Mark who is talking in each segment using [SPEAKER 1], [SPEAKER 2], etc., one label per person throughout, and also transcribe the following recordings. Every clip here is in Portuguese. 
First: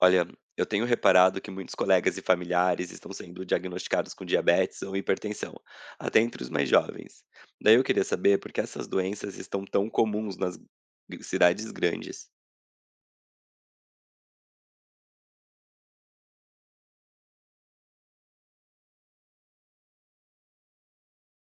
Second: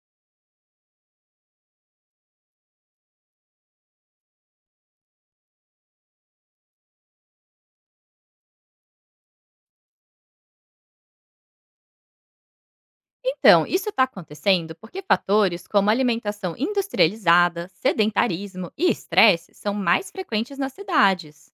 [SPEAKER 1] Olha, eu tenho reparado que muitos colegas e familiares estão sendo diagnosticados com diabetes ou hipertensão, até entre os mais jovens. Daí eu queria saber por que essas doenças estão tão comuns nas cidades grandes.
[SPEAKER 2] Então, isso está acontecendo porque fatores como alimentação industrializada, sedentarismo e estresse são mais frequentes nas cidades.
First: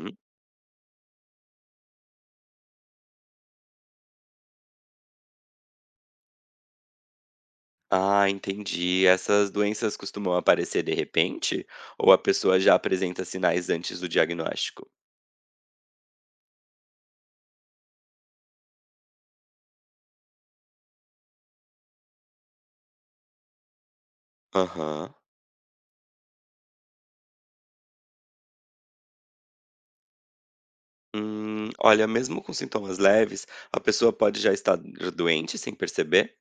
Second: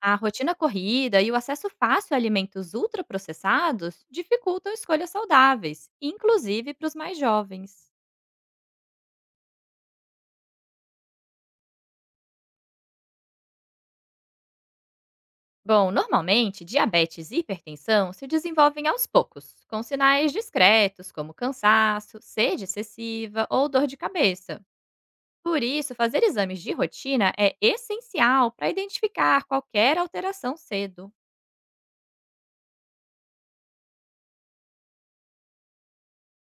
[SPEAKER 2] A rotina corrida e o acesso fácil a alimentos ultraprocessados dificultam escolhas saudáveis, inclusive para os mais jovens.
[SPEAKER 1] Ah, entendi. Essas doenças costumam aparecer de repente? Ou a pessoa já apresenta sinais antes do diagnóstico?
[SPEAKER 2] Bom, normalmente, diabetes e hipertensão se desenvolvem aos poucos, com sinais discretos como cansaço, sede excessiva ou dor de cabeça.
[SPEAKER 1] Aham.
[SPEAKER 2] Por isso, fazer exames de rotina é essencial para identificar qualquer alteração cedo.
[SPEAKER 1] Olha, mesmo com sintomas leves, a pessoa pode já estar doente sem perceber?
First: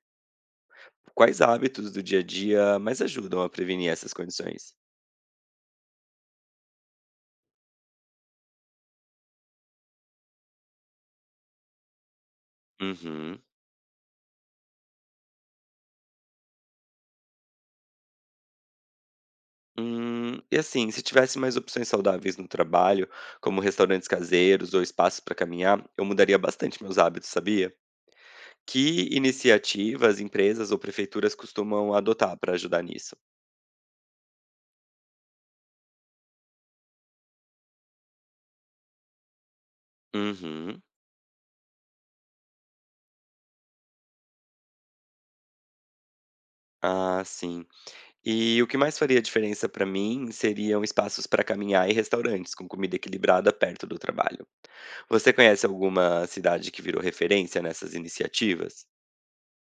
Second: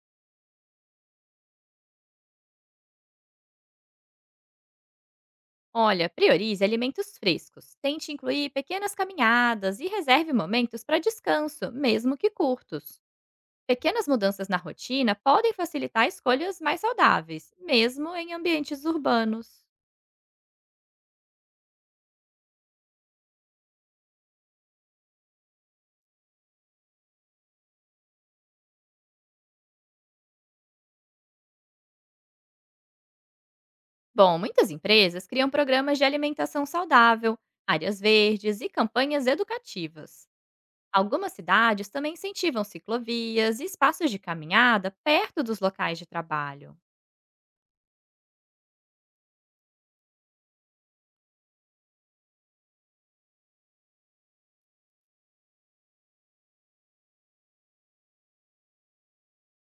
[SPEAKER 1] Quais hábitos do dia a dia mais ajudam a prevenir essas condições?
[SPEAKER 2] Olha, priorize alimentos frescos, tente incluir pequenas caminhadas e reserve momentos para descanso, mesmo que curtos.
[SPEAKER 1] Uhum.
[SPEAKER 2] Pequenas mudanças na rotina podem facilitar escolhas mais saudáveis, mesmo em ambientes urbanos.
[SPEAKER 1] E assim, se tivesse mais opções saudáveis no trabalho, como restaurantes caseiros ou espaços para caminhar, eu mudaria bastante meus hábitos, sabia? Que iniciativas, empresas ou prefeituras costumam adotar para ajudar nisso?
[SPEAKER 2] Bom, muitas empresas criam programas de alimentação saudável, áreas verdes e campanhas educativas.
[SPEAKER 1] Uhum.
[SPEAKER 2] Algumas cidades também incentivam ciclovias e espaços de caminhada perto dos locais de trabalho.
[SPEAKER 1] Ah, sim. E o que mais faria diferença para mim seriam espaços para caminhar e restaurantes com comida equilibrada perto do trabalho. Você conhece alguma cidade que virou referência nessas iniciativas?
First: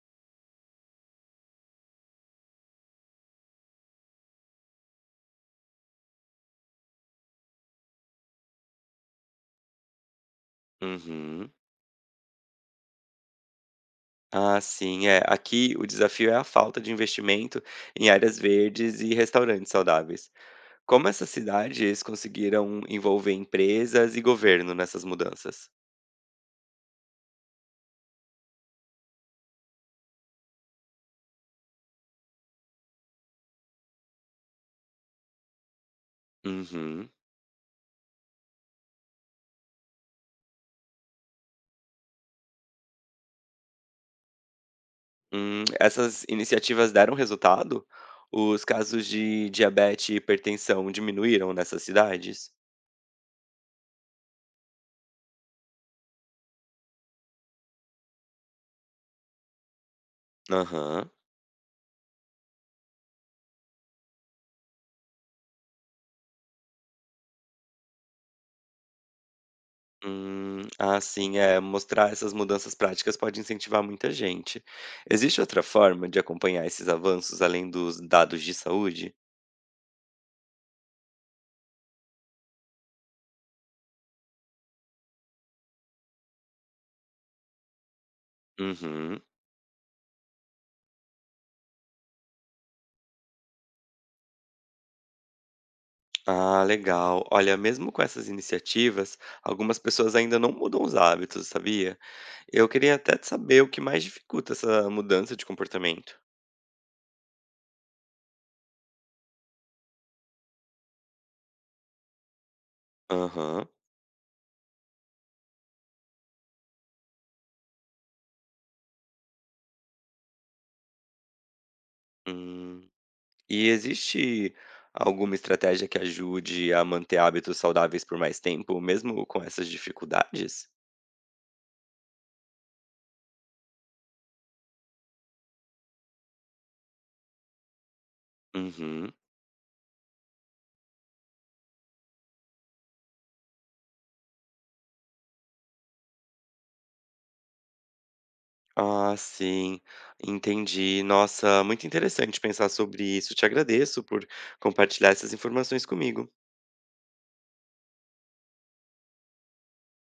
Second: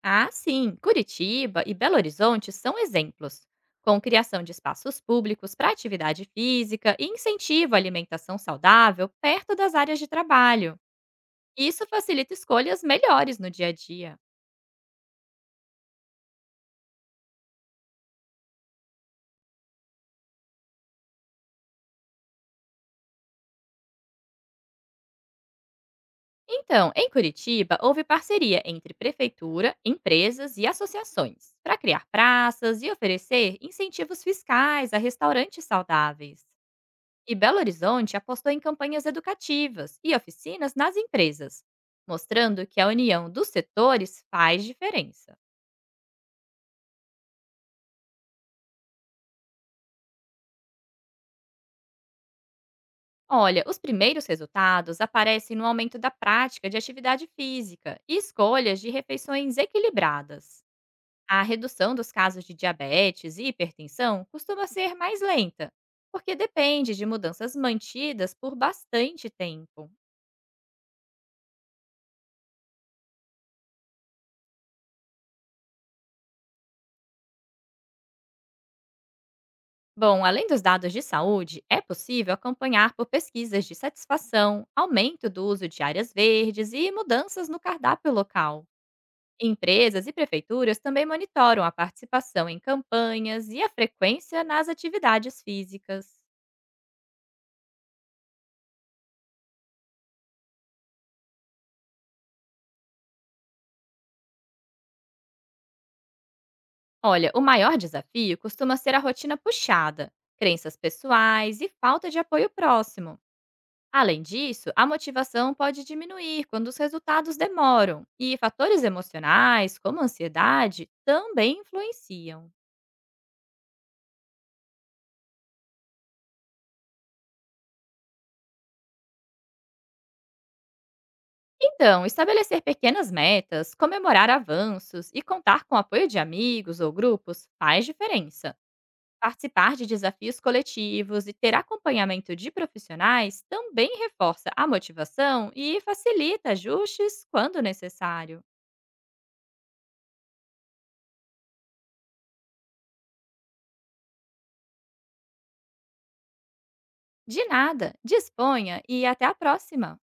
[SPEAKER 2] Ah, sim, Curitiba e Belo Horizonte são exemplos, com criação de espaços públicos para atividade física e incentivo à alimentação saudável perto das áreas de trabalho.
[SPEAKER 1] Uhum.
[SPEAKER 2] Isso facilita escolhas melhores no dia a dia.
[SPEAKER 1] Ah, sim, é. Aqui o desafio é a falta de investimento em áreas verdes e restaurantes saudáveis. Como essas cidades conseguiram envolver empresas e governo nessas mudanças?
[SPEAKER 2] Então, em Curitiba, houve parceria entre prefeitura, empresas e associações para criar praças e oferecer incentivos fiscais a restaurantes saudáveis.
[SPEAKER 1] Uhum.
[SPEAKER 2] E Belo Horizonte apostou em campanhas educativas e oficinas nas empresas, mostrando que a união dos setores faz diferença.
[SPEAKER 1] Essas iniciativas deram resultado? Os casos de diabetes e hipertensão diminuíram nessas cidades?
[SPEAKER 2] Olha, os primeiros resultados aparecem no aumento da prática de atividade física e escolhas de refeições equilibradas.
[SPEAKER 1] Aham.
[SPEAKER 2] A redução dos casos de diabetes e hipertensão costuma ser mais lenta, porque depende de mudanças mantidas por bastante tempo.
[SPEAKER 1] Ah, sim, é. Mostrar essas mudanças práticas pode incentivar muita gente. Existe outra forma de acompanhar esses avanços além dos dados de saúde?
[SPEAKER 2] Bom, além dos dados de saúde, é possível acompanhar por pesquisas de satisfação, aumento do uso de áreas verdes e mudanças no cardápio local.
[SPEAKER 1] Uhum.
[SPEAKER 2] Empresas e prefeituras também monitoram a participação em campanhas e a frequência nas atividades físicas.
[SPEAKER 1] Ah, legal. Olha, mesmo com essas iniciativas, algumas pessoas ainda não mudam os hábitos, sabia? Eu queria até saber o que mais dificulta essa mudança de comportamento.
[SPEAKER 2] Olha, o maior desafio costuma ser a rotina puxada, crenças pessoais e falta de apoio próximo.
[SPEAKER 1] Aham.
[SPEAKER 2] Além disso, a motivação pode diminuir quando os resultados demoram, e fatores emocionais, como a ansiedade, também influenciam.
[SPEAKER 1] Hum. E existe alguma estratégia que ajude a manter hábitos saudáveis por mais tempo, mesmo com essas dificuldades?
[SPEAKER 2] Então, estabelecer pequenas metas, comemorar avanços e contar com o apoio de amigos ou grupos faz diferença.
[SPEAKER 1] Uhum.
[SPEAKER 2] Participar de desafios coletivos e ter acompanhamento de profissionais também reforça a motivação e facilita ajustes quando necessário.
[SPEAKER 1] Ah, sim, entendi. Nossa, muito interessante pensar sobre isso. Te agradeço por compartilhar essas informações comigo.
[SPEAKER 2] De nada, disponha e até a próxima!